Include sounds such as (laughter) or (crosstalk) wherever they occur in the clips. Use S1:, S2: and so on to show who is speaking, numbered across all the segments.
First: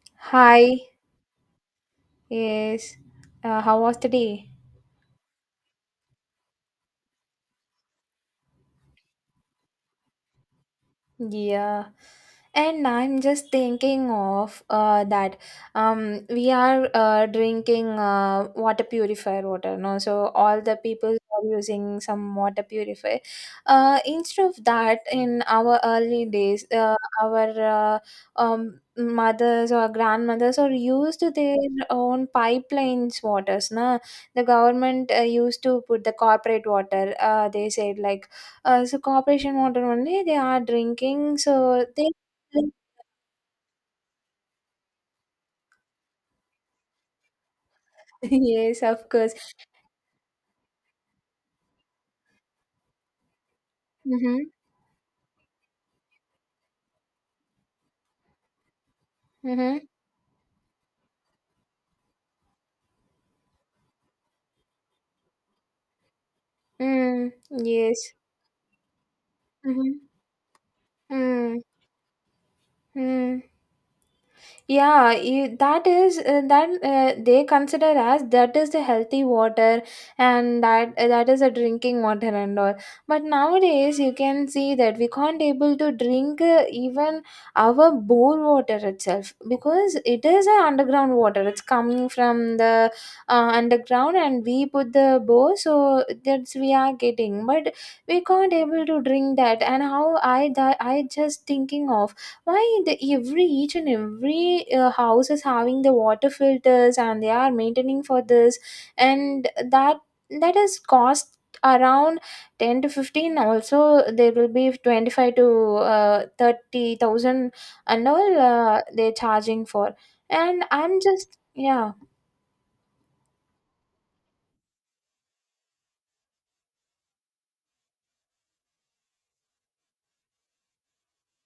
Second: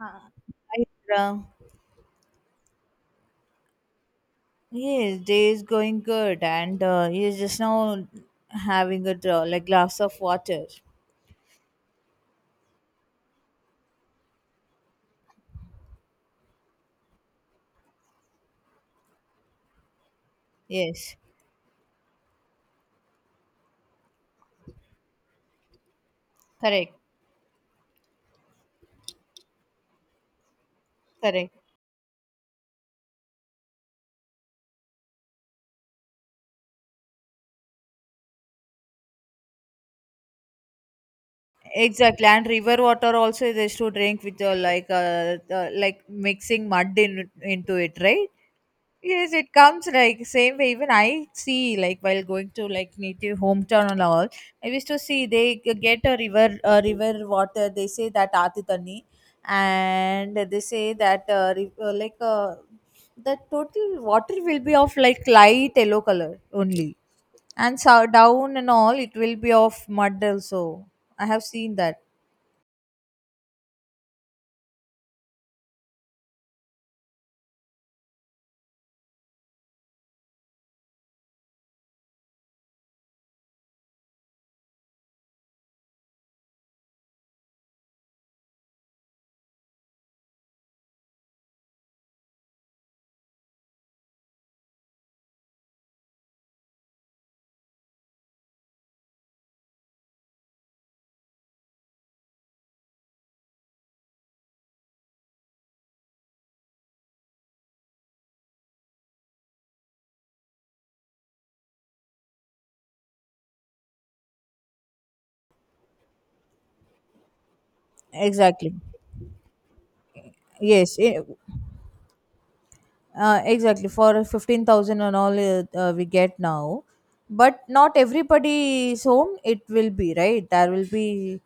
S1: Right, Uh,
S2: Hi,
S1: Hi, Indra.
S2: yes. How was the day?
S1: Yes, day is going good, and you're just now having a like glass of water.
S2: Yeah. And I'm just thinking of that we are drinking water purifier water, no? So all the people
S1: Yes.
S2: are using some water purifier. Instead of that, in our early days,
S1: Correct,
S2: our mothers or grandmothers or used
S1: correct.
S2: their own pipelines waters. Na? The government used to put the corporate water. They said like. So corporation water only they are drinking. So they
S1: Exactly. And river water also is to drink with like mixing mud in into it, right?
S2: (laughs) yes, of
S1: Yes,
S2: course.
S1: it comes like same way. Even I see like while going to like native hometown and all,
S2: Mm-hmm.
S1: I used to see they get a river water. They say that atitani,
S2: Mm-hmm.
S1: and they say that the total water will be of like light yellow color only,
S2: Mm.
S1: and so
S2: Yes.
S1: down and all it will be of
S2: Mm-hmm.
S1: mud also. I have
S2: Mm.
S1: seen that
S2: Mm. Yeah, you, that is, that they consider as that is the healthy water, and that is a drinking water and all. But nowadays you can see that we can't able to drink even our bore water itself, because it is a underground water. It's coming from the underground, and we put the bore, so that's we are getting. But we can't able to drink that. And how I that I just thinking of why the every each and every house is having the water filters, and they are maintaining for this, and that that is cost around 10 to 15 also, there will be 25 to 30,000 and all
S1: exactly.
S2: they're charging for. And
S1: Yes,
S2: I'm just, yeah.
S1: exactly for 15,000 and all, we get now, but not everybody's home it will be, right? There will be,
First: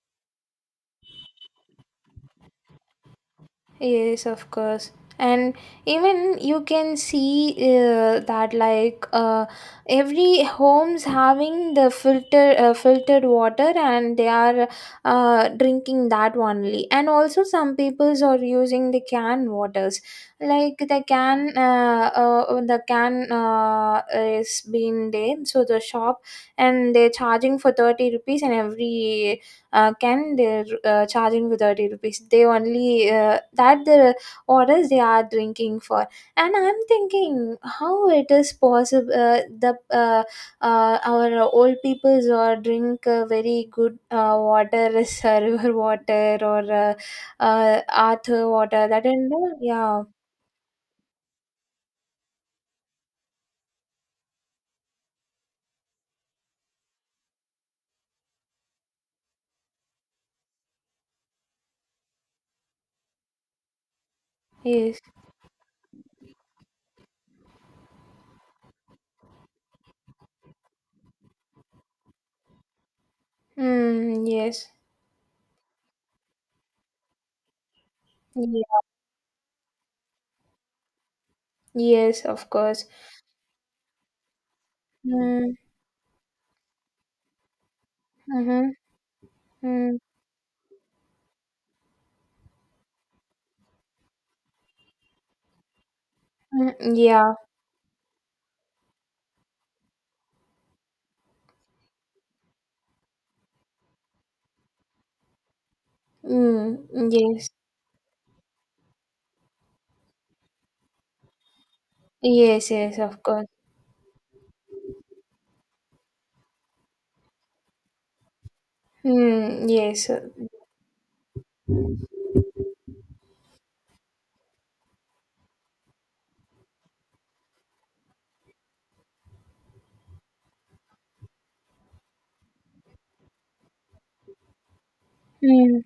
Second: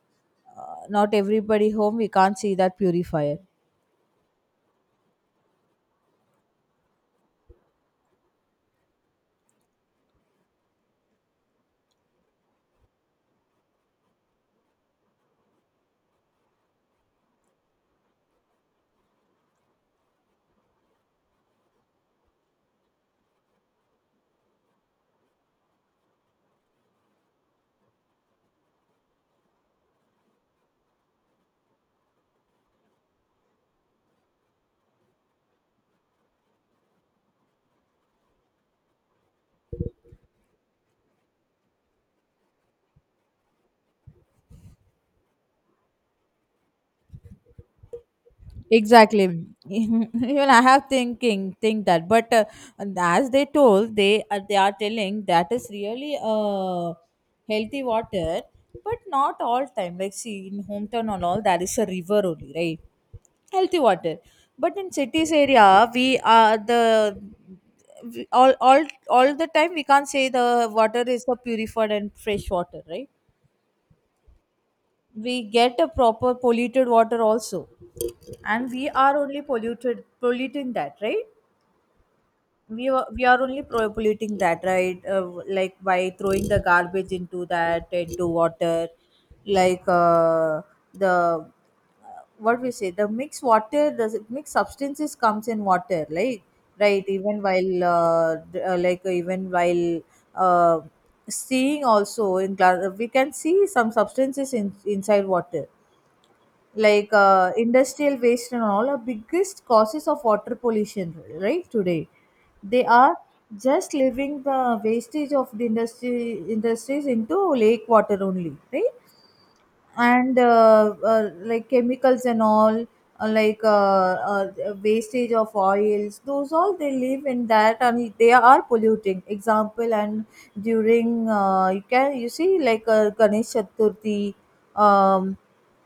S1: not everybody home we can't see that purifier
S2: Yes, of course. And even you can see that like every homes having the filter filtered water, and they are drinking that only. And also some peoples are using the can waters. Like the can, is being there, so the shop and they're charging for 30 rupees, and every can they're charging with 30 rupees, they only that the orders they are drinking for. And I'm thinking how it is possible, the our old peoples or drink very good water, (laughs) is river water or uh, earth water, that
S1: exactly.
S2: and
S1: (laughs)
S2: all, yeah.
S1: Even I have thinking think that, but as they told, they are telling that is really, healthy water, but not all time. Like, see, in hometown and all, that is a river only, right? Healthy water. But in
S2: Yes.
S1: cities area, we are the, all all the time we can't say the water is the purified and fresh water, right?
S2: Mm, yes.
S1: We get a proper polluted water also, and we
S2: Yeah.
S1: are only polluted polluting that, right?
S2: Yes, of course.
S1: We are only polluting that, right?
S2: Mm.
S1: Like, by throwing the garbage into
S2: Mm-hmm.
S1: water. Like,
S2: Mm.
S1: the, what we say, the mixed water, the mixed substances comes in water, like,
S2: Mm.
S1: right?
S2: Yeah.
S1: Even while even while, uh, seeing also in glass, we can see some substances inside water.
S2: Mm.
S1: Like,
S2: Yes.
S1: industrial waste and all are biggest causes of water pollution, right? Today
S2: Yes,
S1: they
S2: yes,
S1: are
S2: of course.
S1: just leaving the wastage of the industry industries into lake water only, right?
S2: Mm, yes.
S1: And like chemicals and all, uh, like uh, uh, wastage of oils, those all they live in that and they are polluting. Example, and during, you can, you see, like, ganesh chaturthi, um,
S2: Mm.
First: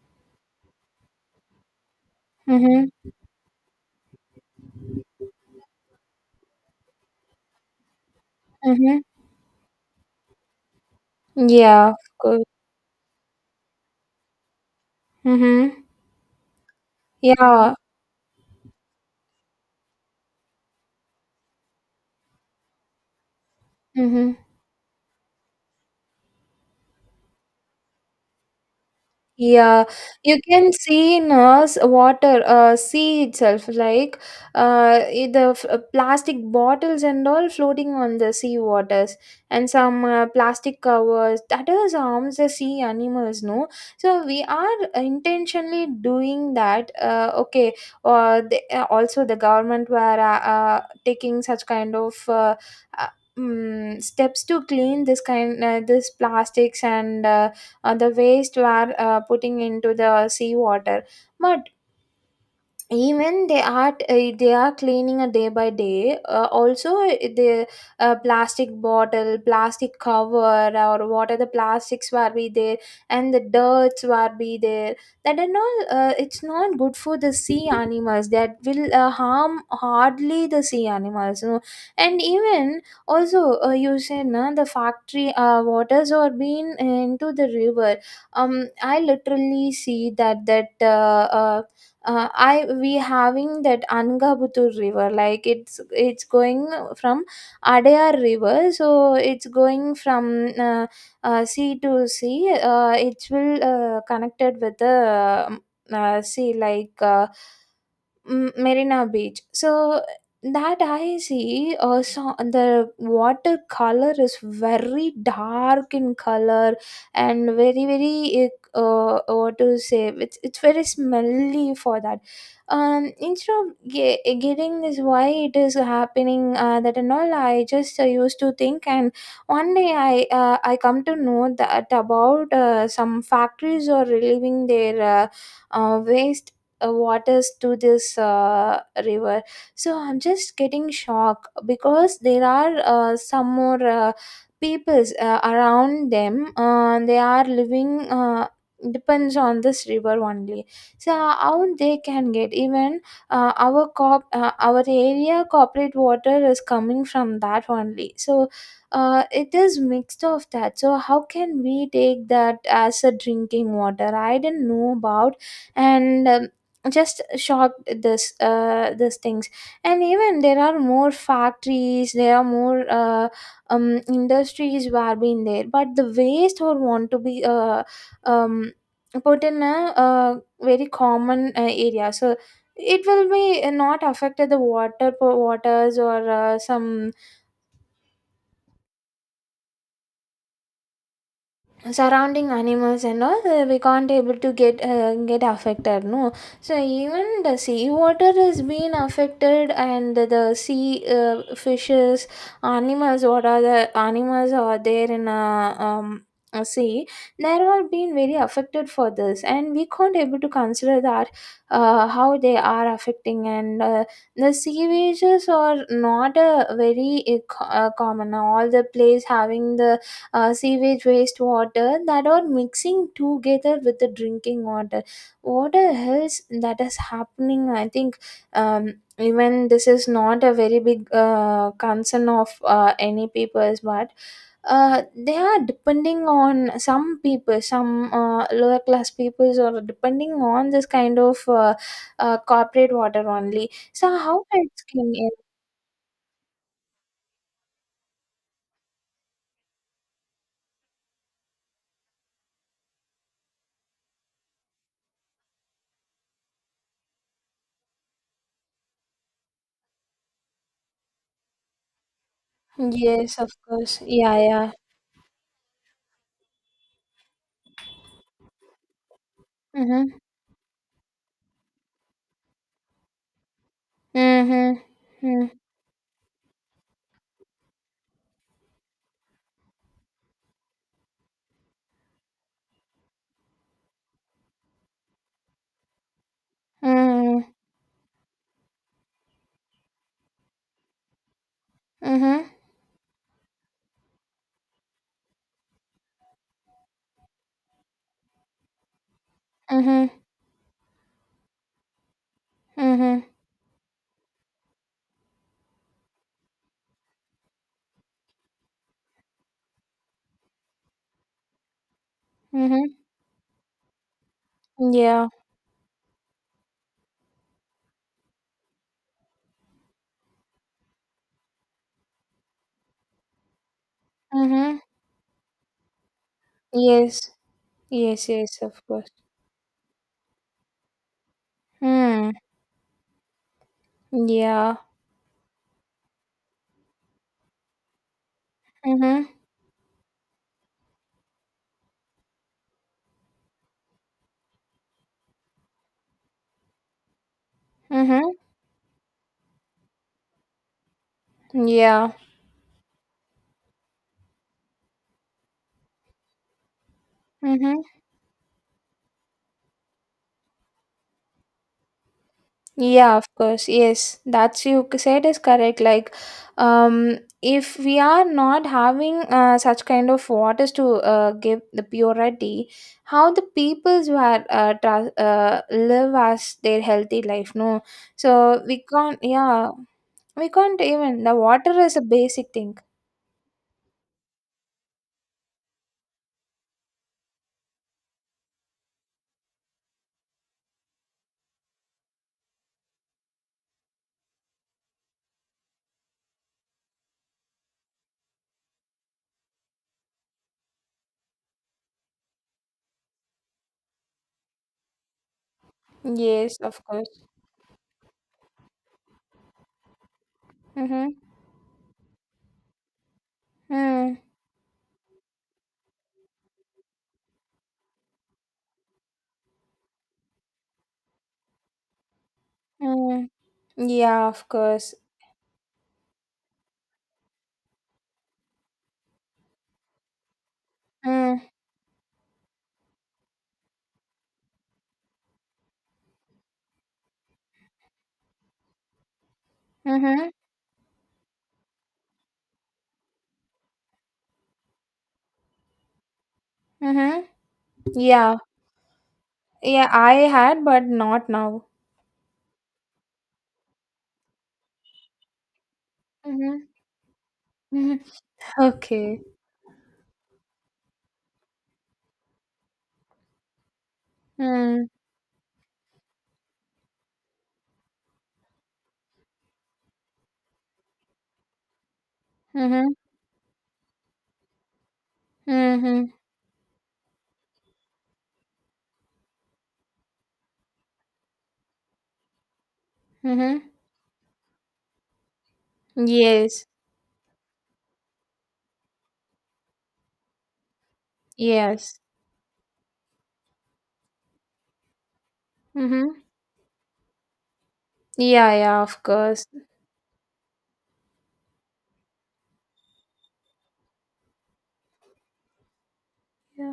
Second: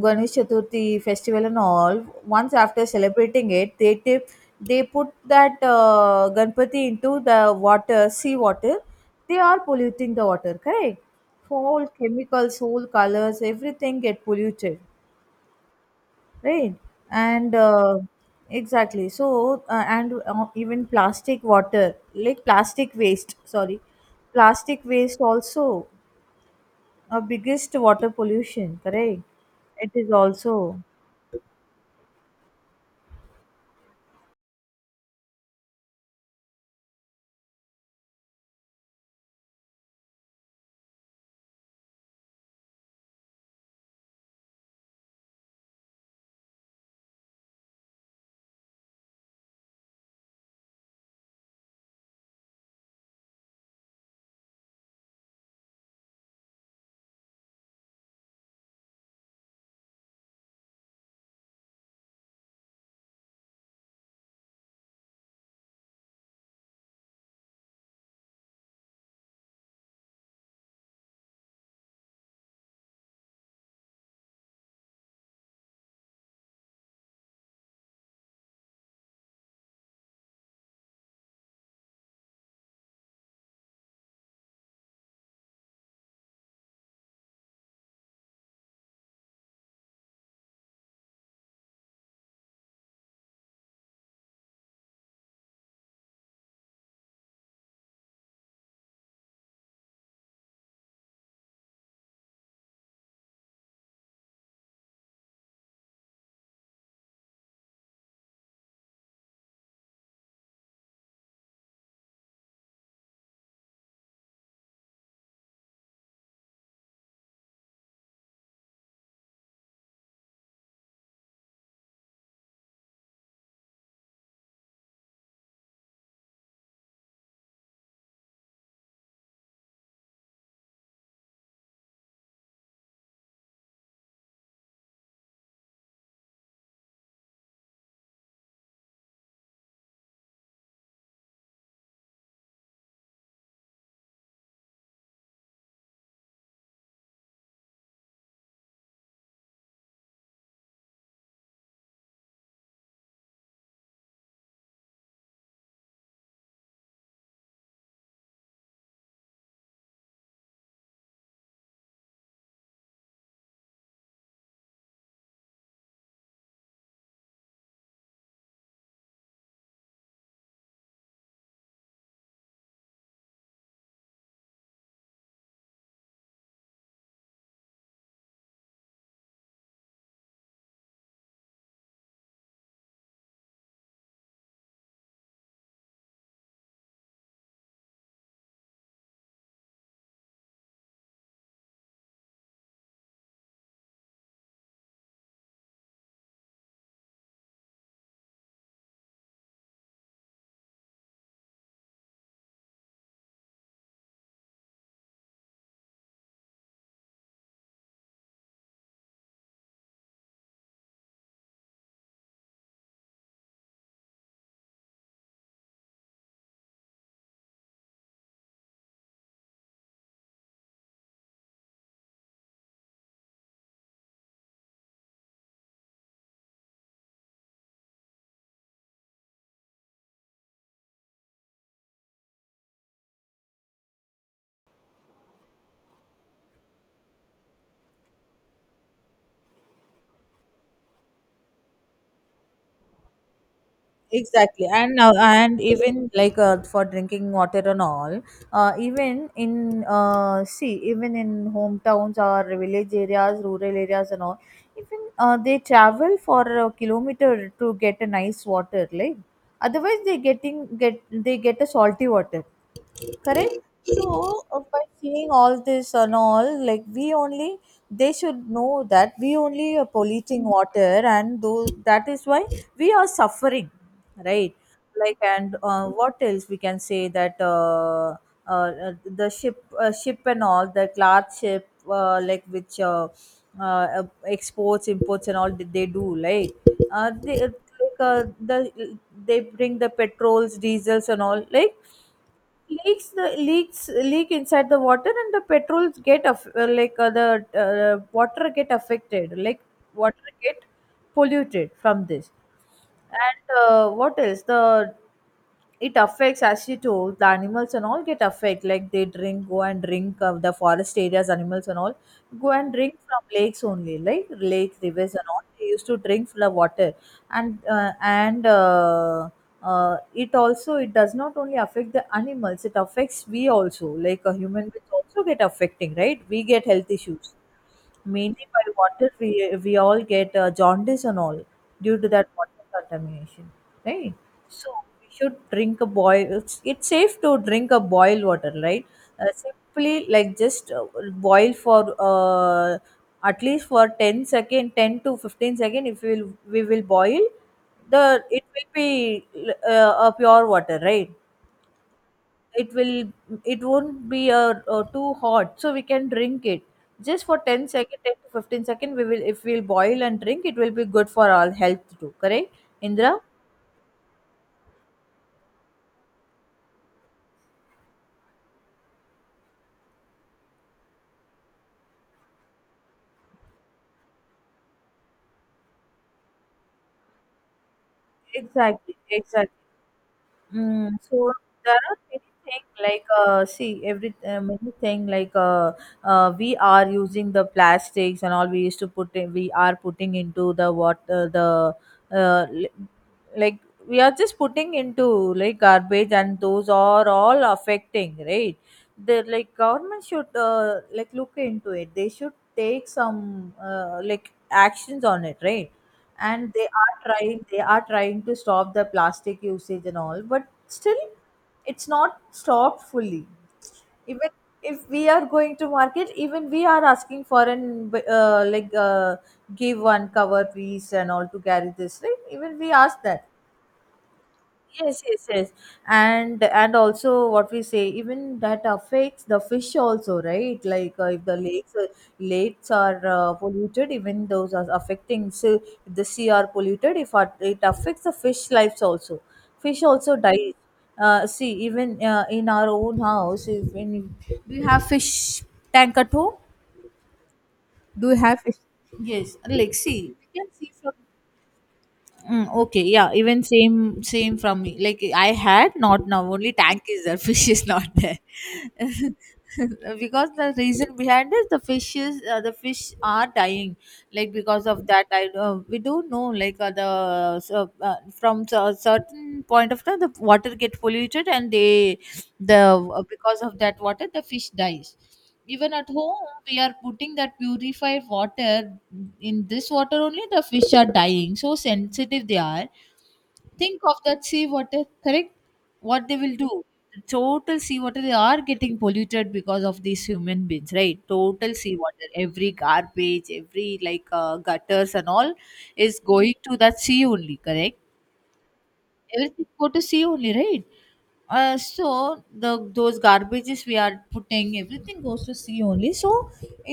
S1: Ganesh Chaturthi festival and all. Once after
S2: Mm-hmm.
S1: celebrating it, they tip, they put that, Ganpati into the water, sea water.
S2: Mm-hmm.
S1: They are polluting the water, correct? All
S2: Yeah, of course.
S1: chemicals, whole colors, everything get polluted,
S2: Mm-hmm.
S1: right? And
S2: Yeah.
S1: exactly. So and even plastic water, like plastic waste. Sorry,
S2: Mm-hmm.
S1: plastic waste also a biggest water pollution, correct?
S2: Yeah,
S1: It is
S2: you can
S1: also.
S2: see in us water, sea itself, like plastic bottles and all floating on the sea waters, and some plastic covers. That is harms the sea animals, no? So we are intentionally doing that. Okay, or the, also the government were taking such kind of. Uh, Steps to clean this kind, this plastics, and the waste were putting into the sea water, but even they are, they are cleaning a day by day, also the plastic bottle plastic cover, or what are the plastics were be there, and the dirts were be there, that are all, it's not good for the sea animals, that will harm hardly the sea animals. And even also, you said, na, the factory waters are being into the river. I literally see that that I we having that angabutur river, like it's going from adayar river, so it's going from uh, sea to sea, it will connected with the sea, like M- Marina Beach. So that I see also the watercolor is very dark in color, and very very, what to say, it's very smelly for that. Instead of getting this, why it is happening, that and all, I just used to think, and one day I come to know that about some factories are relieving their waste waters to this river. So I'm just getting shocked, because there are some more peoples around them, they are living, depends on this river only. So how they can get even, our area corporate water is coming from that only, so it is mixed of that, so how can we take that as a drinking water? I didn't know about. And just shocked at this, these things. And even there are more factories, there are more industries were being there, but the waste would want to be um put in a, very common area, so it will be not affected the water waters, or some surrounding animals and all, we can't able to get affected, no. So even the sea water is being affected, and the sea fishes animals, what are the animals are there in a sea, they are all being very affected for this, and we can't able to consider that, how they are affecting. And the sea wages are not a very common, all the place having the sewage wastewater that are mixing together with the drinking water. What else that is happening, I think, even this is not a very big concern of any peoples, but they are depending on some people, some lower class peoples are depending on this kind of corporate water only. So how
S1: Exactly.
S2: it's
S1: And
S2: coming
S1: even like, for drinking water and all, even in, see, even in hometowns or village areas, rural areas and all, even, they travel for a kilometer to get a nice water, like, otherwise they get a salty water.
S2: in? Yes, of
S1: Correct.
S2: course. Yeah,
S1: So,
S2: yeah.
S1: by seeing all this and all, like, we only, they should know that we only are
S2: Mm-hmm.
S1: polluting water, and though, that is why we are suffering, right?
S2: Mm-hmm.
S1: Like,
S2: Mm-hmm.
S1: and what else we can say that, uh, uh, the ship and all, the large ship, like which, uh, exports, imports and all that they do, like, they
S2: Mm.
S1: like, the, they bring the petrols, diesels and all, like,
S2: Mhm.
S1: leaks, the leak inside the water, and the petrols get aff- like the water get affected, like
S2: Mhm.
S1: water get polluted from this.
S2: Mhm.
S1: And what else, the, it affects, as you told, the animals and all get affected. Like, they drink, go and drink, the forest areas animals and all go and drink
S2: Mhm.
S1: from lakes only. Like lakes, rivers and
S2: Yeah.
S1: all, they used to drink from the water. And it also, it does not only affect the animals, it affects we also, like a human
S2: Mhm.
S1: beings also get affecting, right? We get health
S2: Yes.
S1: issues
S2: Yes.
S1: mainly
S2: Yes.
S1: by
S2: Of
S1: water.
S2: course.
S1: We all get, jaundice and all due to that
S2: Mm.
S1: water contamination, right? So
S2: Yeah.
S1: we should drink a boil, it's safe to drink a boiled water, right? Uh,
S2: Mhm.
S1: simply like just, boil for, at least for 10 second, 10 to 15 second, if we will boil, the,
S2: Mhm.
S1: it will be, a pure water, right?
S2: Yeah.
S1: It will, it won't be a, uh, too hot, so we can drink it just for ten
S2: Mhm.
S1: second, 10 to 15 second. We will, if we'll boil and drink, it will be good for our health too, correct? Indra,
S2: Yeah. Of course. Yes. That's you said is correct. Like, if we are not having such kind of waters to give the purity, how the peoples were live as their healthy life? No. So we
S1: exactly,
S2: can't.
S1: exactly.
S2: Yeah. We can't
S1: Mm,
S2: even.
S1: so
S2: The water
S1: there
S2: is
S1: are
S2: a
S1: many
S2: basic
S1: things
S2: thing.
S1: like, see, every, many thing like, we are using the plastics and all. We used to we are putting into the water, the, uh, li- like we are just putting into like garbage, and those are all affecting, right? The, like, government should, like, look into it. They should take some, like, actions on it, right? And
S2: Yes, of course.
S1: they are trying to stop the plastic usage and all, but still
S2: Mm-hmm.
S1: it's not stopped fully.
S2: Mm,
S1: Even if we are going to market, even we are asking for an, like, give one cover piece and all to carry this, right? Even we ask that.
S2: mm. Yeah, of course.
S1: Yes, yes, yes. And also, what we say, even that affects the fish also, right? Like, if the
S2: Mm,
S1: lakes, lakes are, polluted, even those are affecting. So if the sea are polluted, if our- it affects the fish lives also. Fish also
S2: mm-hmm.
S1: dies. See, even, in our own house, if when, do you have fish tank at home?
S2: Mm-hmm.
S1: Do you
S2: Yeah.
S1: have fish? Yes, like,
S2: Yeah, I
S1: see, we can
S2: had,
S1: see
S2: but
S1: from.
S2: not now.
S1: Mm, okay, yeah, even same from me. Like, I had not now. Only
S2: Mm-hmm.
S1: tank is there. (laughs) Fish is not
S2: Mm-hmm.
S1: there.
S2: (laughs) Okay.
S1: (laughs) Because the reason behind is the fishes, the fish are dying, like, because of
S2: Mm,
S1: that, I we don't know, like, the, so, from a certain point of time the water get polluted, and they, the,
S2: mm-hmm.
S1: because of that water the fish dies. Even at
S2: Mm-hmm.
S1: home we are putting that purified water. In this water only the fish are dying, so sensitive they are.
S2: Mm-hmm.
S1: Think of that sea water, correct? What they will do?
S2: Yes.
S1: The total sea water, they are getting polluted because of these human beings, right? Total sea
S2: Yes.
S1: water, every garbage, every, like, gutters and all is
S2: Mm-hmm.
S1: going to that sea only, correct?
S2: Yeah, yeah, of
S1: Everything
S2: course.
S1: go to sea only, right? Uh, so the, those garbages we are putting, everything goes to sea only, so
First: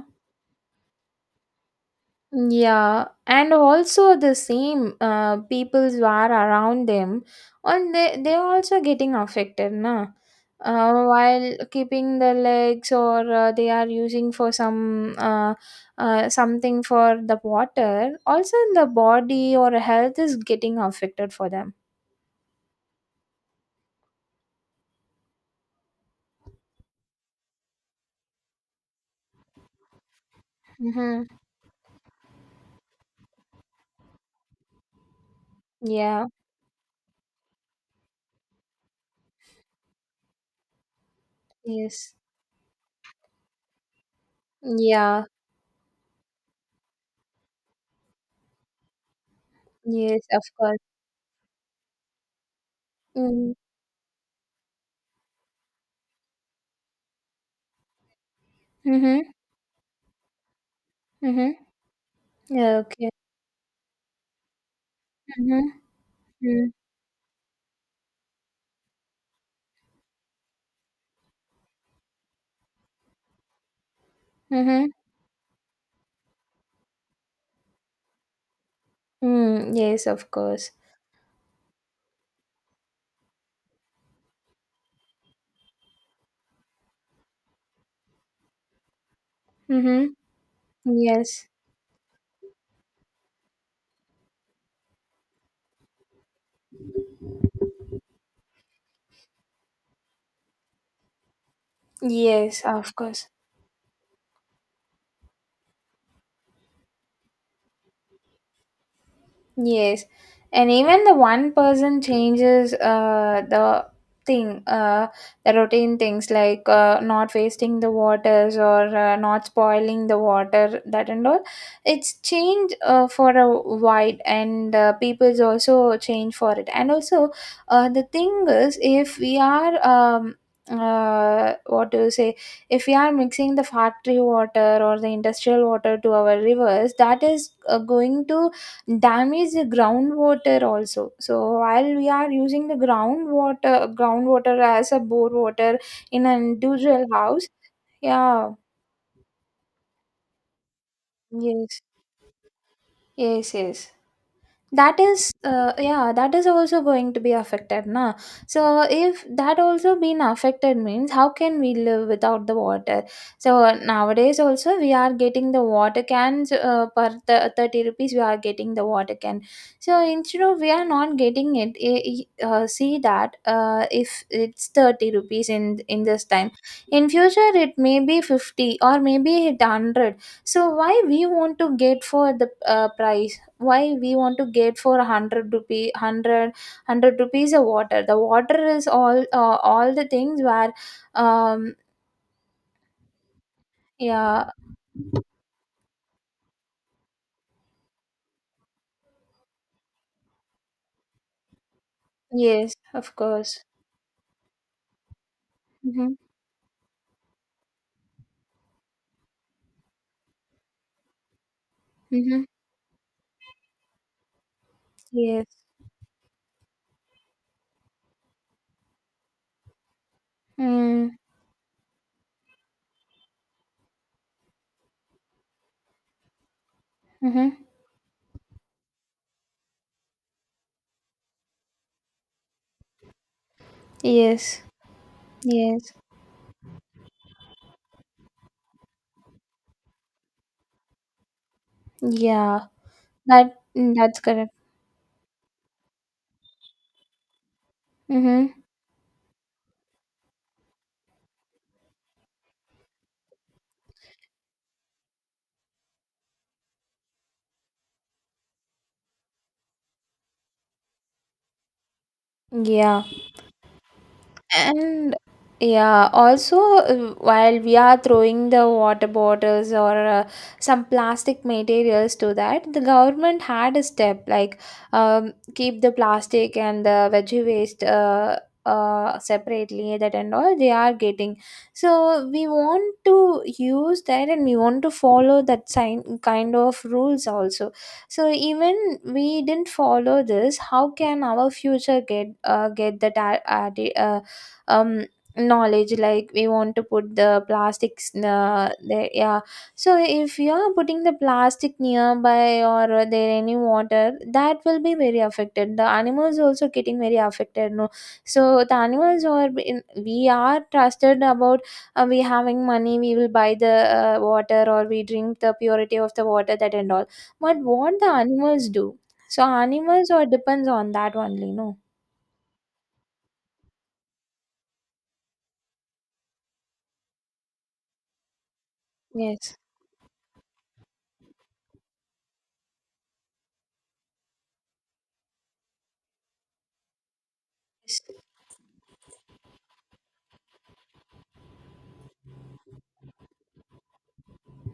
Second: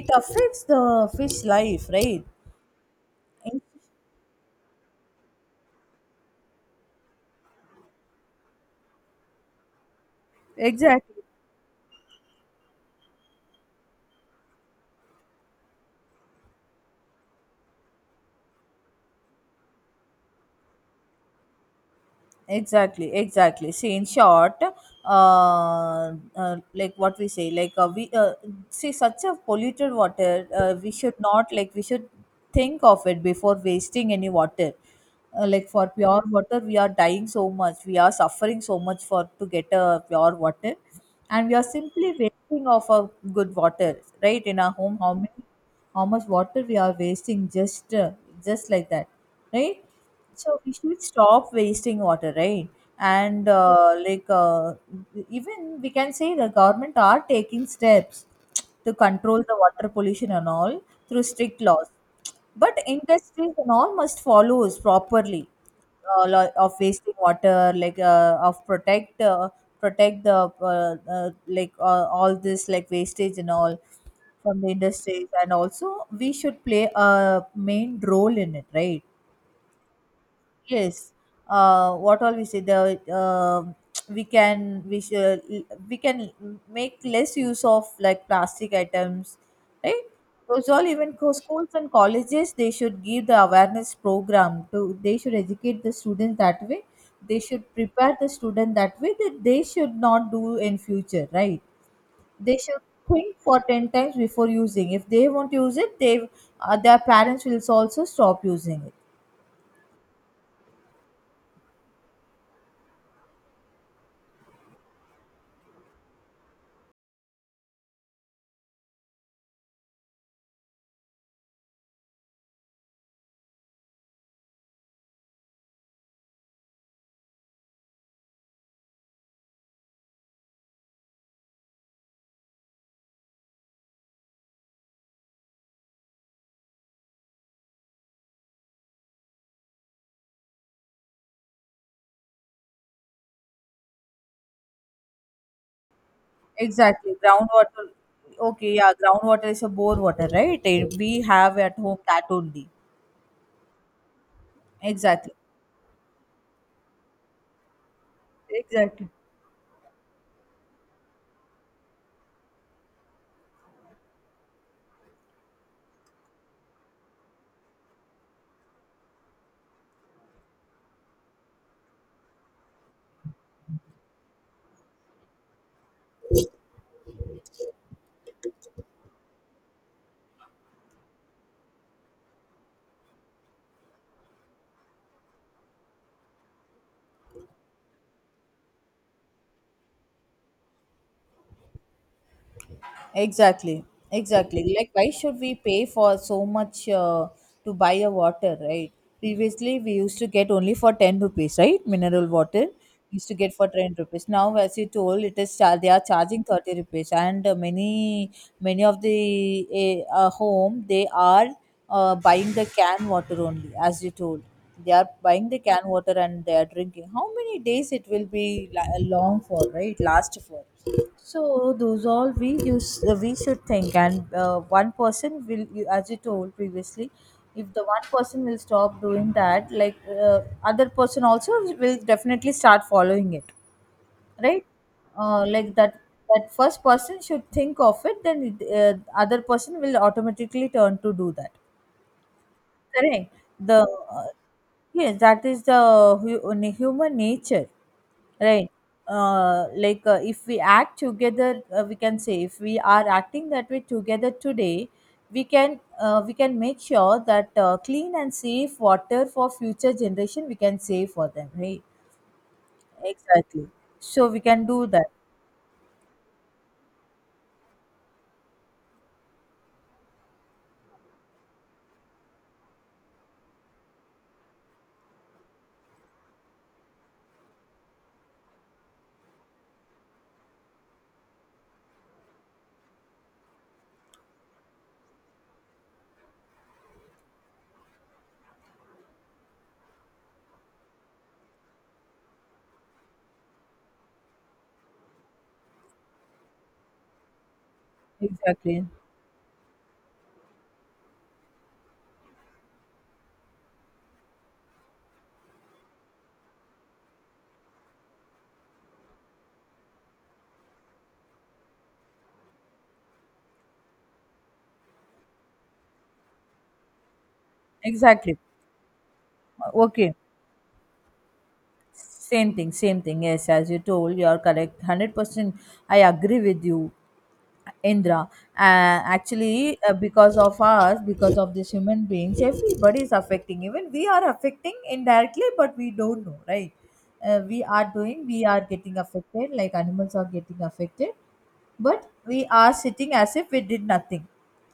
S1: it affects the fish life, right?
S2: Yeah, and
S1: In-,
S2: also the same people who are around them, and they are also getting affected, na.
S1: exactly,
S2: While keeping the legs, or they are using for some something for the water, also the body or health is getting affected for them.
S1: exactly, exactly. See, in short, like, what we say, like, we, see such a polluted water, we should
S2: Mm-hmm.
S1: not, like, we should think of it before wasting any water. Uh, like, for pure
S2: Yeah.
S1: water we are dying so much, we are suffering so much for to get a pure water, and we are simply
S2: Yes.
S1: wasting of a good water, right? In our home,
S2: Yeah.
S1: how much water we are wasting, just, just like that, right?
S2: Yes. Of
S1: So we
S2: course.
S1: should stop wasting water, right? And
S2: Mm.
S1: even we can say the government are taking steps to
S2: Mm-hmm.
S1: control the water pollution and all through strict
S2: Mm-hmm.
S1: laws, but
S2: Yeah, okay.
S1: industries and all must follows properly.
S2: Mm-hmm.
S1: Uh, of wasting water, like, of protect protect the, all this like wastage and all from the
S2: Mm-hmm.
S1: industries, and also we should play a main role in it, right?
S2: Mm. Yes. Of course.
S1: Yes. What all we say, the, (tsk) we can we should, we can make less use of like plastic items, right?
S2: Mm-hmm.
S1: Those all, even,
S2: Yes.
S1: schools and colleges, they should give the awareness program to, they should educate the students that way. They should prepare the student that way, that they should not do in future, right? They
S2: Yes,
S1: should
S2: of course.
S1: think for ten times before using. If they won't use it, they, their parents will also stop using it.
S2: Yes, and even the one person changes thing, uh, the routine things, like not wasting the waters, or not spoiling the water, that and all. It's change for a wide, and people's also change for it. And also, the thing is, if we are what do you say? If we are mixing the factory water or the industrial water to our rivers, that is going to damage the groundwater also, so while we are using the groundwater as a bore water in an individual
S1: Exactly.
S2: house.
S1: Groundwater.
S2: Yeah.
S1: Okay, yeah, groundwater is a bore water, right? Eh, we have at
S2: Yes.
S1: home that only.
S2: Yes, yes, that is,
S1: Exactly.
S2: yeah, that is also going to be affected, na. So
S1: Exactly.
S2: if that also been affected means, how can we live without the water? So nowadays also, we are getting the water cans per 30 rupees we are getting the water can. So instead of we are not getting it, see that, if it's 30 rupees in this time, in future it may be 50, or maybe it 100. So why we want to get for the price? Why we want to get for 100 rupee, 100 rupees a water? The water is all the things where um
S1: Exactly.
S2: yeah.
S1: Exactly. Like, why should we pay for so much, to buy a water, right? Previously, we used to get only for 10 rupees, right? Mineral water
S2: Yes, of
S1: we used to get
S2: course.
S1: for 10 rupees. Now, as you told, it is they are
S2: Mm-hmm.
S1: charging 30 rupees, and many of the home they are,
S2: Mm-hmm.
S1: buying the can water only, as you told. They are buying
S2: Yes.
S1: the canned water and they are drinking how many days it will be long for, right? Last for,
S2: Mm-hmm.
S1: so those all we use, we should think and one person will, you as you told previously,
S2: Mm-hmm.
S1: if the one person will stop doing that, like other person also will definitely start following it,
S2: Yes.
S1: right? Like
S2: Yes.
S1: that, that first person should think of it, then it, other person will automatically turn to do that.
S2: Yeah,
S1: Correct.
S2: that,
S1: The
S2: mm, that's
S1: uh,
S2: correct.
S1: yes, that is the human nature,
S2: Mm-hmm.
S1: right? Like if we act together, we can say if we are acting that way together today, we can make sure that clean and safe water for future generation we can save for them, right?
S2: Yeah.
S1: Exactly. So we can do that.
S2: And yeah, also, while we are throwing the water bottles, or some plastic materials to that, the government had a step like, keep the plastic and the veggie waste separately. That and all they are getting. So we want to use that, and we want to follow that sign kind of rules also. So even we didn't follow this, how can our future get that? Uh, um Knowledge, like we want to put the plastics
S1: Exactly.
S2: there, yeah. So if you are putting the plastic nearby or there any water, that will be very affected, the animals also getting very affected, no. So the animals are in, we are trusted about, we having money, we will buy the water, or we drink the purity of the water, that and all. But what the
S1: Exactly.
S2: animals do? So animals
S1: Okay.
S2: or depends on that only, no.
S1: Same thing. Same thing. Yes, as you told, you are correct. 100%. I agree with you. Indra.
S2: Yes.
S1: Actually, because of us, because of this human beings, everybody is affecting. Even we are affecting indirectly, but we don't know, right? We are doing, we are getting affected, like animals are getting affected, but we are sitting as if we did nothing,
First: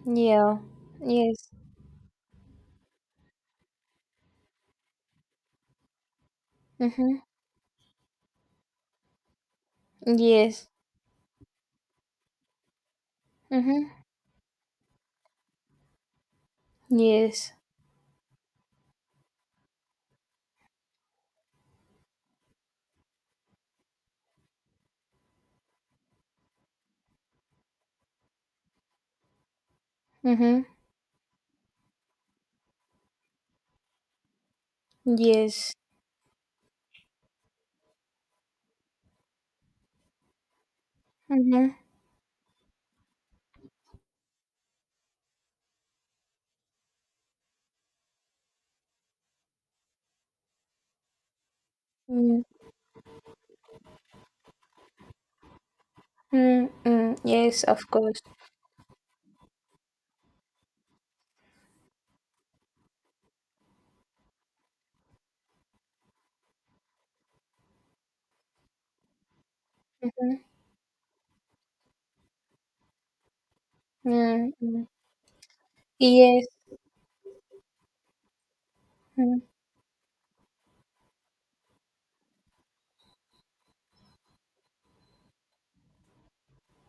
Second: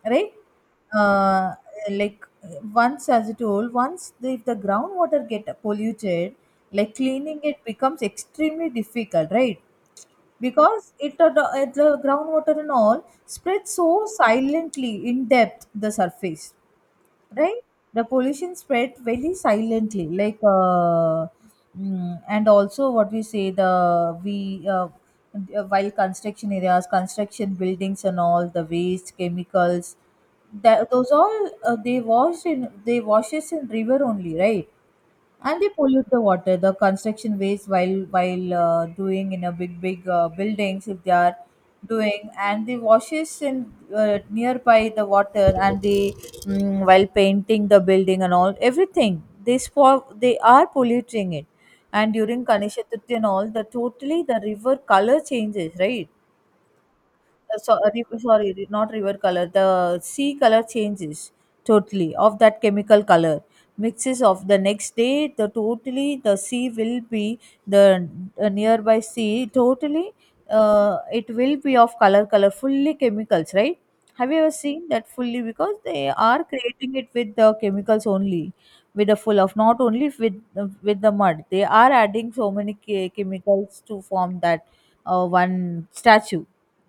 S1: right?
S2: Yeah. Yes.
S1: Uh, like once, as I told, once if the groundwater get polluted, like
S2: Mhm.
S1: cleaning it becomes extremely difficult, right?
S2: Yes.
S1: Because it the groundwater and all spreads
S2: Mhm.
S1: so silently in depth the surface,
S2: Yes.
S1: right? The pollution spread very silently, like and also what we say the we while construction areas, construction buildings and all the waste chemicals,
S2: Mhm.
S1: that those all, they wash in they washes in river only, right? And they
S2: Yes.
S1: pollute the water, the construction waste, while doing in a big big buildings, if they are
S2: Mhm.
S1: doing and the washes in nearby the water, and they, while painting the building and all, everything they they are polluting it. And
S2: Mm.
S1: during ganesh chaturthi and all, the totally the river color changes, right?
S2: Mm. Mm. Yes, of course.
S1: Sorry, not river color. The sea color changes, totally of that chemical color mixes, of the next day. The totally the sea will be the nearby sea totally.
S2: Mhm.
S1: It will be of color, color fully chemicals, right? Have you ever
S2: Mm.
S1: seen
S2: Mm.
S1: that fully? Because they are
S2: Yes.
S1: creating it with the chemicals only, with the full
S2: Mm.
S1: of, not only with the mud. They are adding so many chemicals to form that one statue.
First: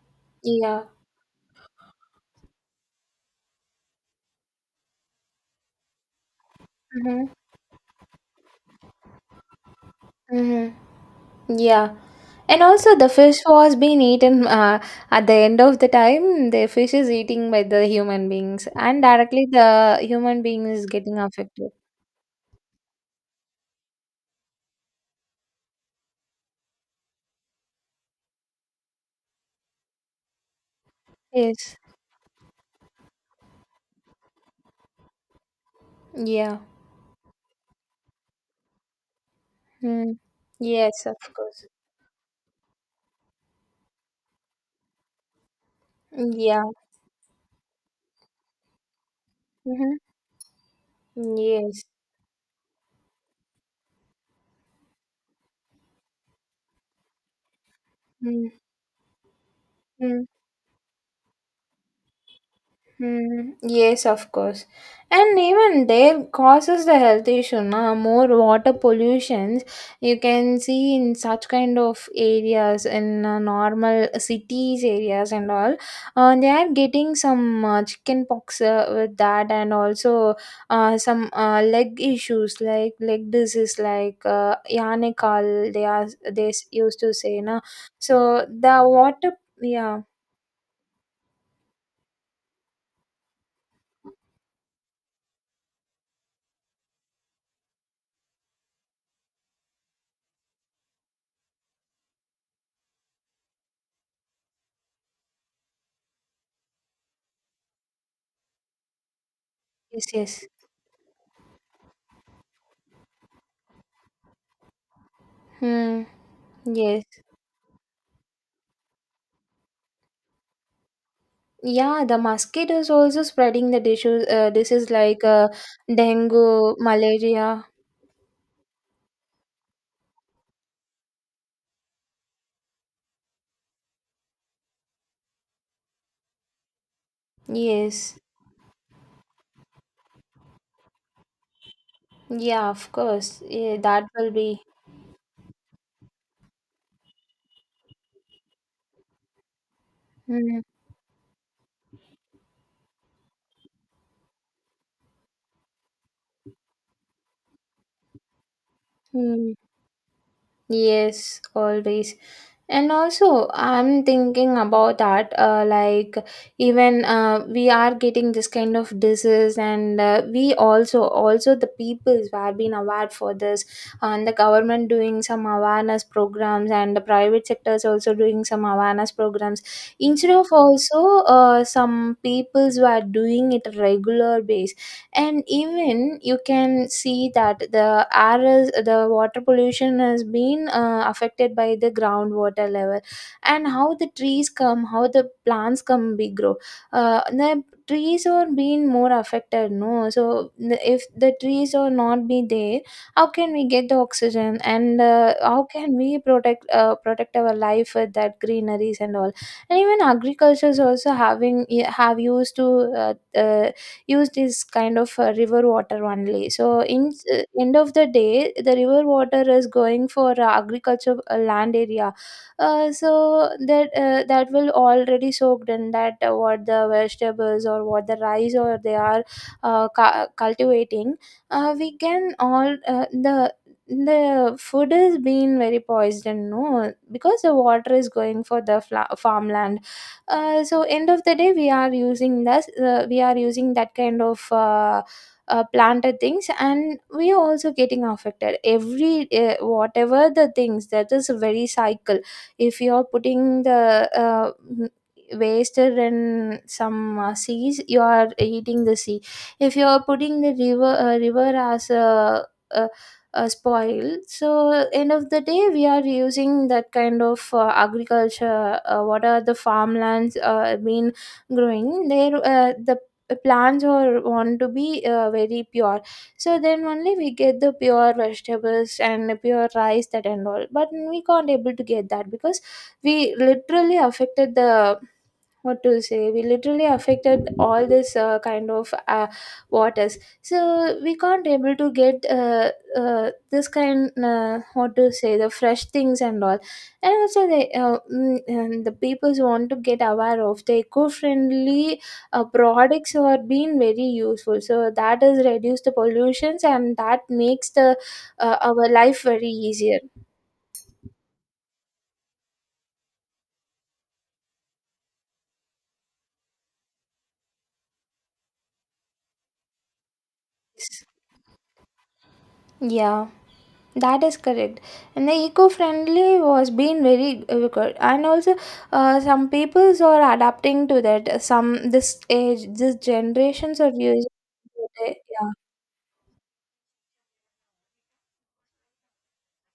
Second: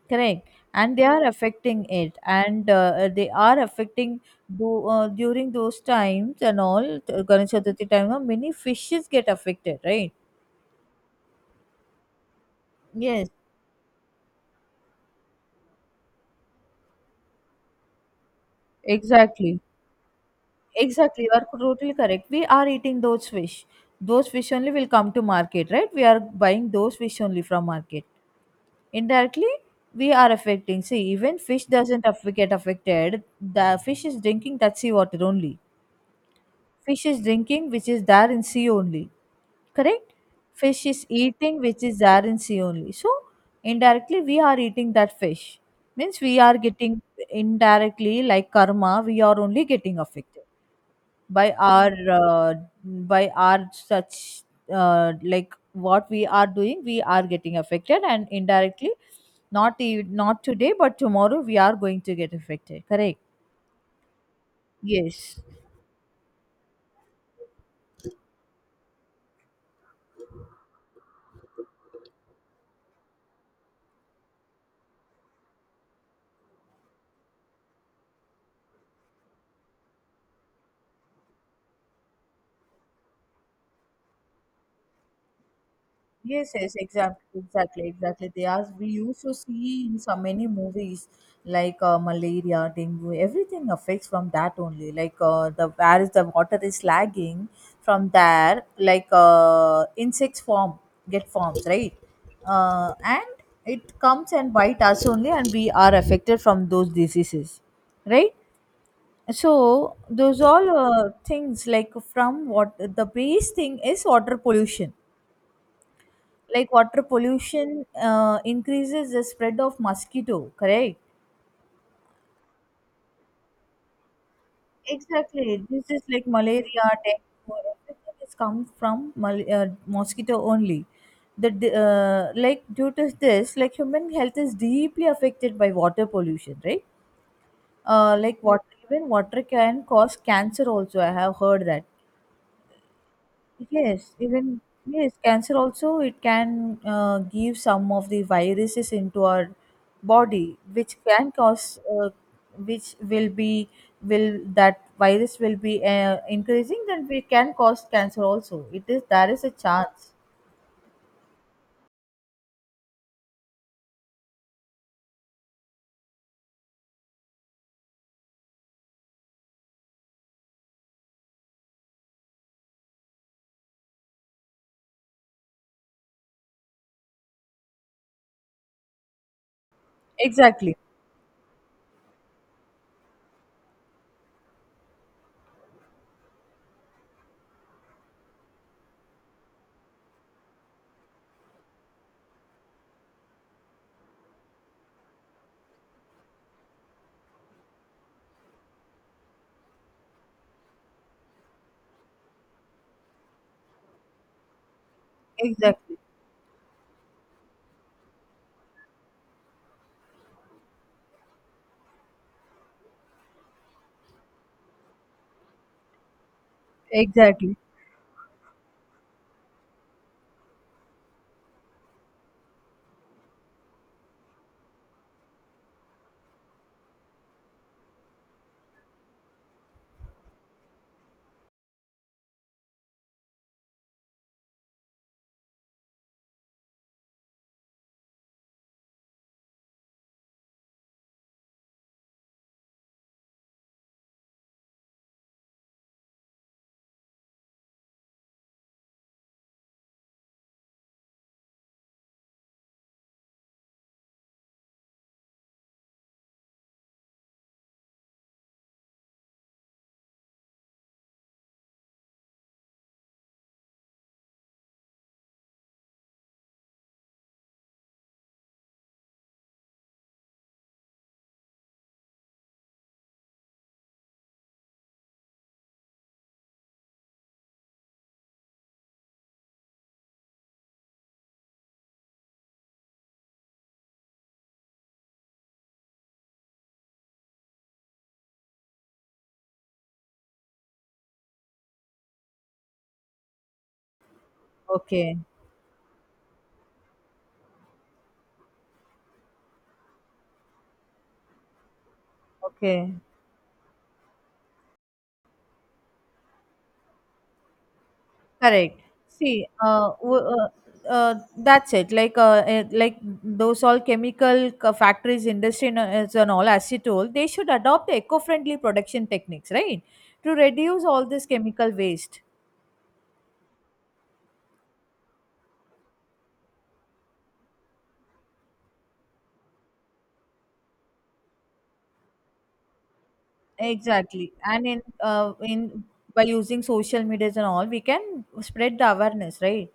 S1: Correct.
S2: Yeah.
S1: And they are affecting it, and they are affecting, during those times and all,
S2: Mhm.
S1: ganesh chaturthi time, many fishes get affected, right?
S2: Mhm. Yeah. And also the
S1: Yes,
S2: fish was being eaten at the end of the time the fish is eating by the human beings and directly
S1: exactly,
S2: the human being is getting
S1: exactly, you are
S2: affected.
S1: totally correct. We are eating those fish. Those fish only will come to market, right? We are buying those fish only from market. Indirectly, we are affecting. See, even fish
S2: Yes.
S1: doesn't aff- get affected. The fish is drinking that sea water only.
S2: Yeah.
S1: Fish is drinking which is there in sea only. Correct.
S2: Mm.
S1: Fish is
S2: Yes, of
S1: eating
S2: course.
S1: which is there in sea only. So indirectly we are eating that fish, means we are
S2: Yeah.
S1: getting, indirectly, like karma, we are only getting
S2: Mhm.
S1: affected by
S2: Yes.
S1: our, uh, by our such, like what we are doing, we are getting affected, and indirectly,
S2: Mm-hmm.
S1: not today but tomorrow we are going to get affected, correct?
S2: Yes, of course. And
S1: Yes.
S2: even there causes the health issue, na? More water pollutions you can see in such kind of areas in normal cities areas and all. They are getting some chicken pox with that, and also some leg issues like leg disease, like yarnical. They are
S1: Yes, yes,
S2: used to
S1: exactly,
S2: say, na?
S1: exactly, exactly. They
S2: So
S1: ask,
S2: the
S1: we used
S2: water,
S1: to see in
S2: yeah.
S1: so many movies, like malaria, dengue, everything affects from that only. Like the where is the water is lagging, from there, like insects form, get forms, right? And it comes and bite us only, and we are affected from those diseases, right? So
S2: Yes,
S1: those
S2: yes.
S1: all things, like from what the base thing is water pollution,
S2: Hmm.
S1: like water
S2: Yes.
S1: pollution increases the spread of mosquito, correct?
S2: Yeah, the mosquitoes also spreading the disease like
S1: Exactly, this is like
S2: dengue,
S1: malaria, dengue,
S2: malaria.
S1: everything is come from mosquito only. The like due to this, like human health is deeply affected by water pollution, right?
S2: Yes.
S1: Like water, even water can cause cancer also, I have heard that.
S2: Yeah, of course. Yeah, that
S1: Yes,
S2: will
S1: even,
S2: be.
S1: yes, cancer also, it can give some of the viruses into our body,
S2: Hmm.
S1: which can cause, which will that virus will be increasing, then we can cause cancer also. It is, there is a
S2: Hmm.
S1: chance.
S2: Yes, always. And also, I'm thinking about that. Even we are getting this kind of disease, and also the peoples who have been aware for this, and the government doing some awareness programs, and the private sectors also doing some awareness programs. Instead of
S1: Exactly,
S2: also some peoples who are doing it regular basis and even you can see that the air is the water pollution has been affected by the groundwater level and how the trees come how the plants come big grow the trees are being more affected no so if the trees are not be there how can we get the oxygen and how
S1: exactly,
S2: can we protect protect our life with that greeneries and all and even agriculture is also having have used to uh, uh, used is kind of river water only. So in
S1: exactly.
S2: end of the day, the river water is going for agriculture land area. So that that will already soaked in that what the vegetables or what the rice or they are cultivating. We can all the the food is being very poisoned no because the water is going for the farmland so end of the day we are using this we are using that kind of planted things and we are also getting affected every whatever the things that is a very cycle if you are putting the wasted in some seas you are eating the sea if you are putting the river river as a spoil. So end of the day, we are using that kind of agriculture. What are the farmlands been growing? There, the plants are want to be very pure. So then only we get the pure vegetables and pure rice that and all. But we can't able to get that because we literally affected the what to say we literally affected all this kind of waters so we can't able to get this kind what to
S1: Okay,
S2: say the fresh things and all and also they and the peoples want to get aware of the eco-friendly
S1: okay.
S2: products are being very useful so that has reduced the pollutions and that makes the
S1: Correct.
S2: our life
S1: See,
S2: very easier
S1: that's it. Like, like those all chemical factories, industry, and all acetyl, they should adopt the eco-friendly production techniques, right, to reduce all this chemical waste.
S2: yeah. That is correct. And the eco-friendly was being very good. And also, some peoples are adapting to that. Some this age, this generations are using
S1: Exactly, and
S2: it. Yeah.
S1: in by using social medias and all, we can spread the awareness, right?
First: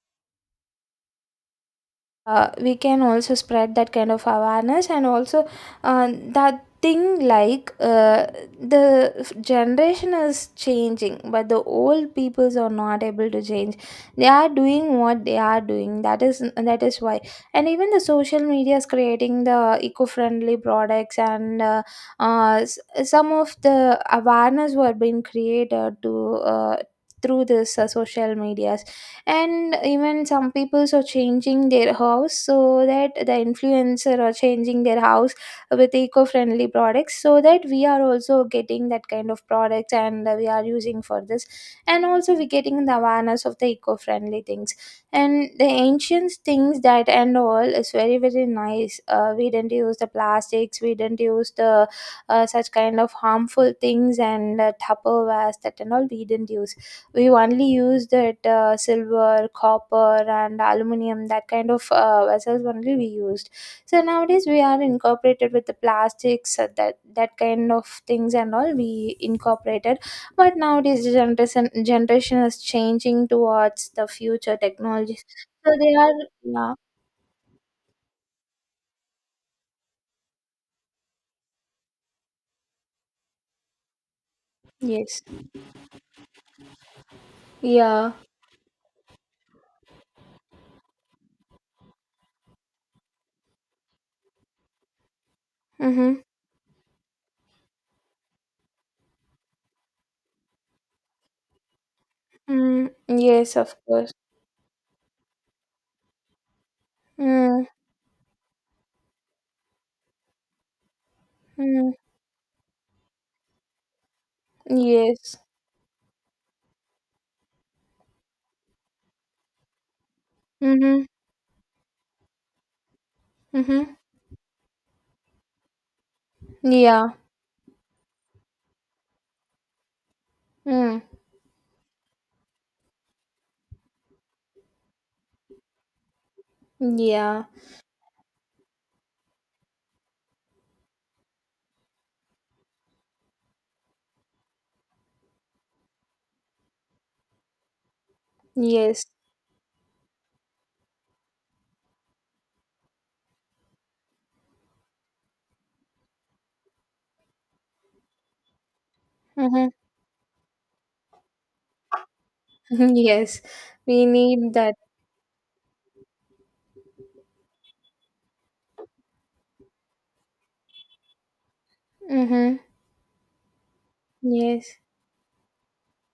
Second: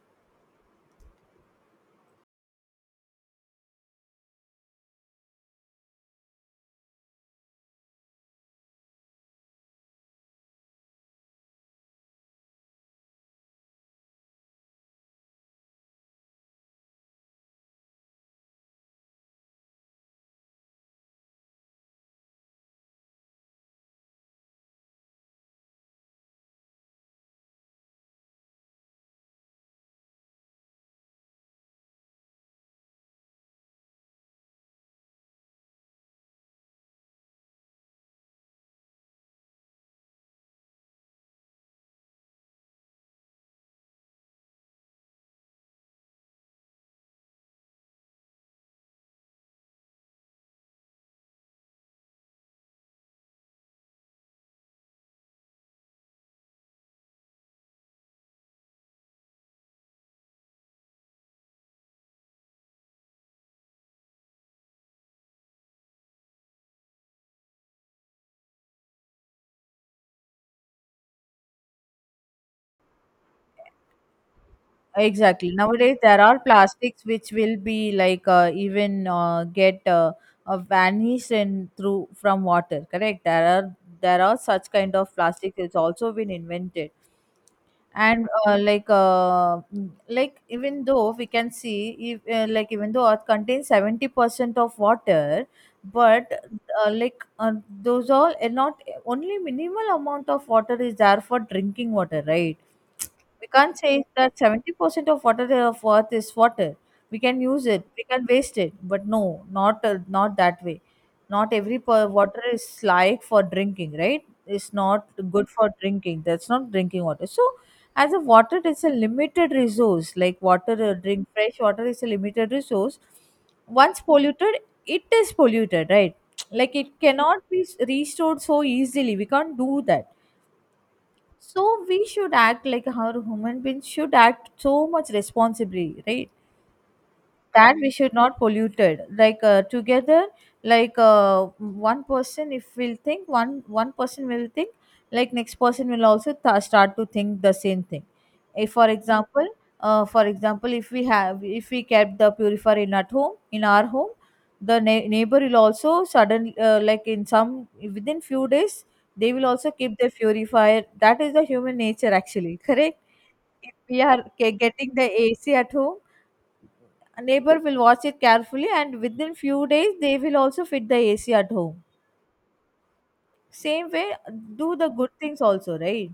S2: We can also spread that kind of awareness and also that thing like generation is changing but the old peoples are not able to change they are doing what they are doing that is why and even the social media is creating the eco-friendly products and some of the awareness were being created to through this social medias and even some people are changing their house so that the influencer are changing their house with eco-friendly products so that we are also getting that kind of products and we are using for this and also we getting the awareness of the eco-friendly things and the ancient things that and all is very very nice we didn't use the plastics we didn't use the such kind of harmful things and tupperwares that and all we didn't use we only used it silver copper and aluminum that kind of vessels only we used so nowadays we are incorporated with the plastics that kind of things and all we incorporated but nowadays the generation is changing towards the future technologies
S1: Exactly.
S2: so they
S1: Nowadays,
S2: are
S1: there are
S2: yeah
S1: plastics which will be like even get vanished in through from water. Correct. There are such kind of
S2: yes.
S1: plastic. It's also been invented,
S2: Yeah.
S1: and like like even though we can see if like even though Earth contains 70% of water,
S2: Mm-hmm.
S1: but like those all, and not only minimal amount of water is there for drinking water, right?
S2: Mm,
S1: We
S2: yes of
S1: can't say
S2: course.
S1: that 70% of water of earth is water, we can use
S2: Mm.
S1: it, we can waste it. But no, not not that way. Not every
S2: Mm,
S1: per- water is like for drinking, right? It's not
S2: yes.
S1: good for drinking, that's not drinking water. So as a water, it's a limited resource, like water,
S2: Mm-hmm.
S1: drink, fresh water is a limited resource.
S2: Mm-hmm.
S1: Once polluted, it is polluted, right? (tsk) Like it
S2: Yeah.
S1: cannot be restored so easily, we can't do that.
S2: Mm.
S1: So we should act, like our human beings should act so much responsibly, right?
S2: Yeah.
S1: That we should not polluted, like together, like one person, if we'll think, one person will think, like next person will also start to think the same thing. If, for
S2: Yes.
S1: example, for example, if we have, if we kept the purifier in at home, in our home, the neighbor will also suddenly, like in some, within few days, they will
S2: Mm-hmm.
S1: also keep their purifier. That is the human nature, actually,
S2: (laughs)
S1: correct?
S2: Yes.
S1: If we
S2: We
S1: are
S2: need that.
S1: getting the ac at home, a neighbor will watch it carefully, and within few days they will also fit the AC at home.
S2: Mm-hmm.
S1: Same way, do
S2: Yes.
S1: the good things also, right?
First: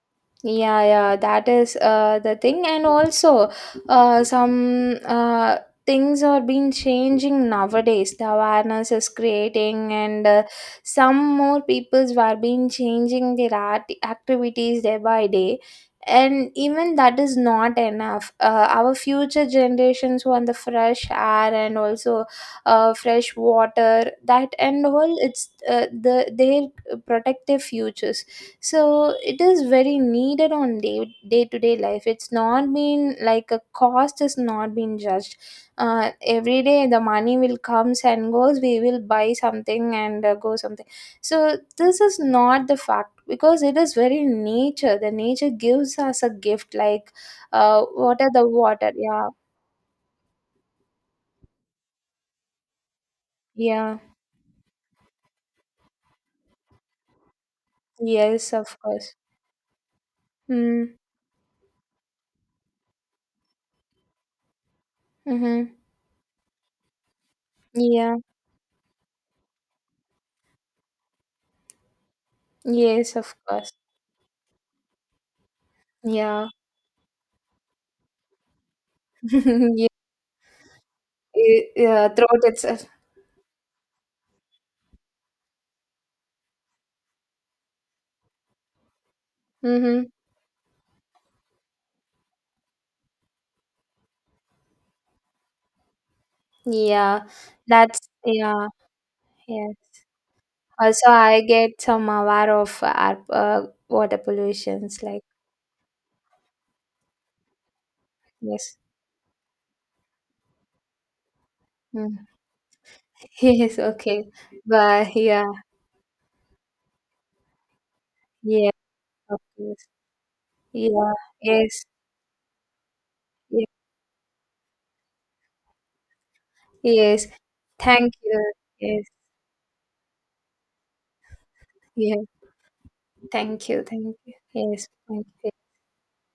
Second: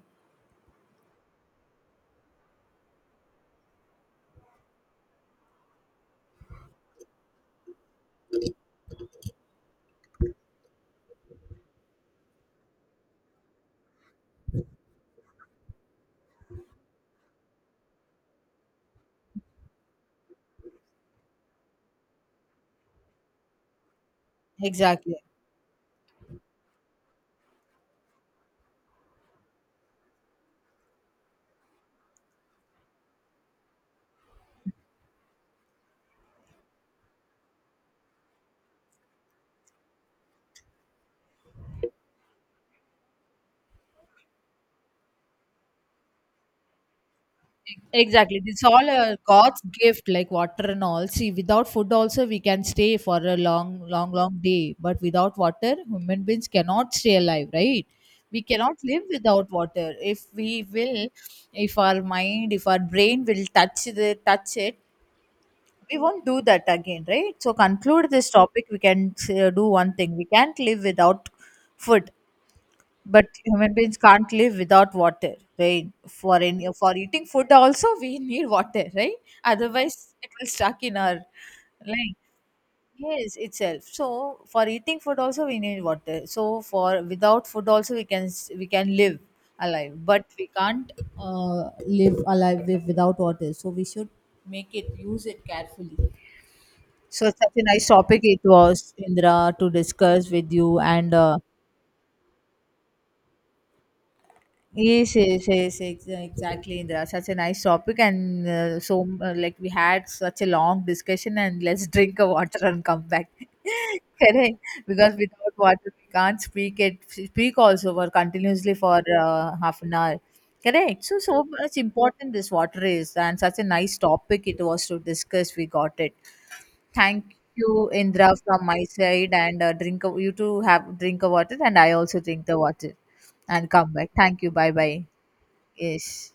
S2: Yeah, yeah, that is the thing, and also some things are being changing nowadays. The awareness is creating, and some more peoples were being changing their art activities day by day, and even that is not enough. Our future generations want the fresh air and also fresh water. That and all,
S1: Exactly.
S2: it's the their protective futures so it is very needed on day day to day life it's not been like a cost is not being judged every day the money will comes and goes we will buy something and go something so this is not the fact because it is very nature the nature gives us a gift like what are
S1: Exactly.
S2: the
S1: It's all
S2: water
S1: a
S2: yeah
S1: God's gift, like water and all. See, without food also we can stay for a long,
S2: yeah
S1: long, long day. But without water, human beings cannot stay alive, right? We
S2: yes of
S1: cannot live
S2: course.
S1: without water. If we
S2: Mm.
S1: will, if our mind, if our brain will touch it,
S2: Mm-hmm.
S1: we won't do that again, right? So conclude
S2: Yeah
S1: this topic, we can do one thing, we can't live without food,
S2: yes
S1: but
S2: of course
S1: human beings can't live without water, right? For
S2: yeah.
S1: any, for eating food also we (laughs) need water, right?
S2: (laughs) Yeah,
S1: Otherwise it will stuck in our,
S2: yeah,
S1: like,
S2: throat itself.
S1: yes, itself. So for eating food also we need water. So for without food also we can we can live alive,
S2: Mm-hmm.
S1: but we can't uh, live alive with- without water. So we should make it, use it carefully. So
S2: Yeah,
S1: such a nice
S2: that's
S1: topic it
S2: yeah,
S1: was, Indra, to
S2: yes.
S1: discuss with you.
S2: Also,
S1: And
S2: I get some aware of air, water pollutions.
S1: yes,
S2: Like
S1: yes, yes, exactly, Indra. Such a nice topic, and
S2: yes,
S1: like we had such a long discussion. And let's drink a
S2: mm.
S1: water and come back.
S2: (laughs) Yes,
S1: (laughs)
S2: okay,
S1: Correct, because
S2: but yeah,
S1: without water we can't speak it. Speak also for
S2: yeah,
S1: continuously for
S2: of
S1: half
S2: course,
S1: an hour. Correct.
S2: yeah,
S1: So so much
S2: yes,
S1: important this water is, and such a
S2: yeah,
S1: nice topic it was to discuss. We got it.
S2: yes.
S1: Thank you,
S2: Thank
S1: Indra,
S2: you.
S1: from my
S2: Yes,
S1: side, and drink. A, you too have drink a water, and I also
S2: yeah.
S1: drink the water,
S2: Thank
S1: and
S2: you.
S1: come back.
S2: Thank you.
S1: Thank you. Bye
S2: Yes,
S1: bye.
S2: thank you.
S1: Yes.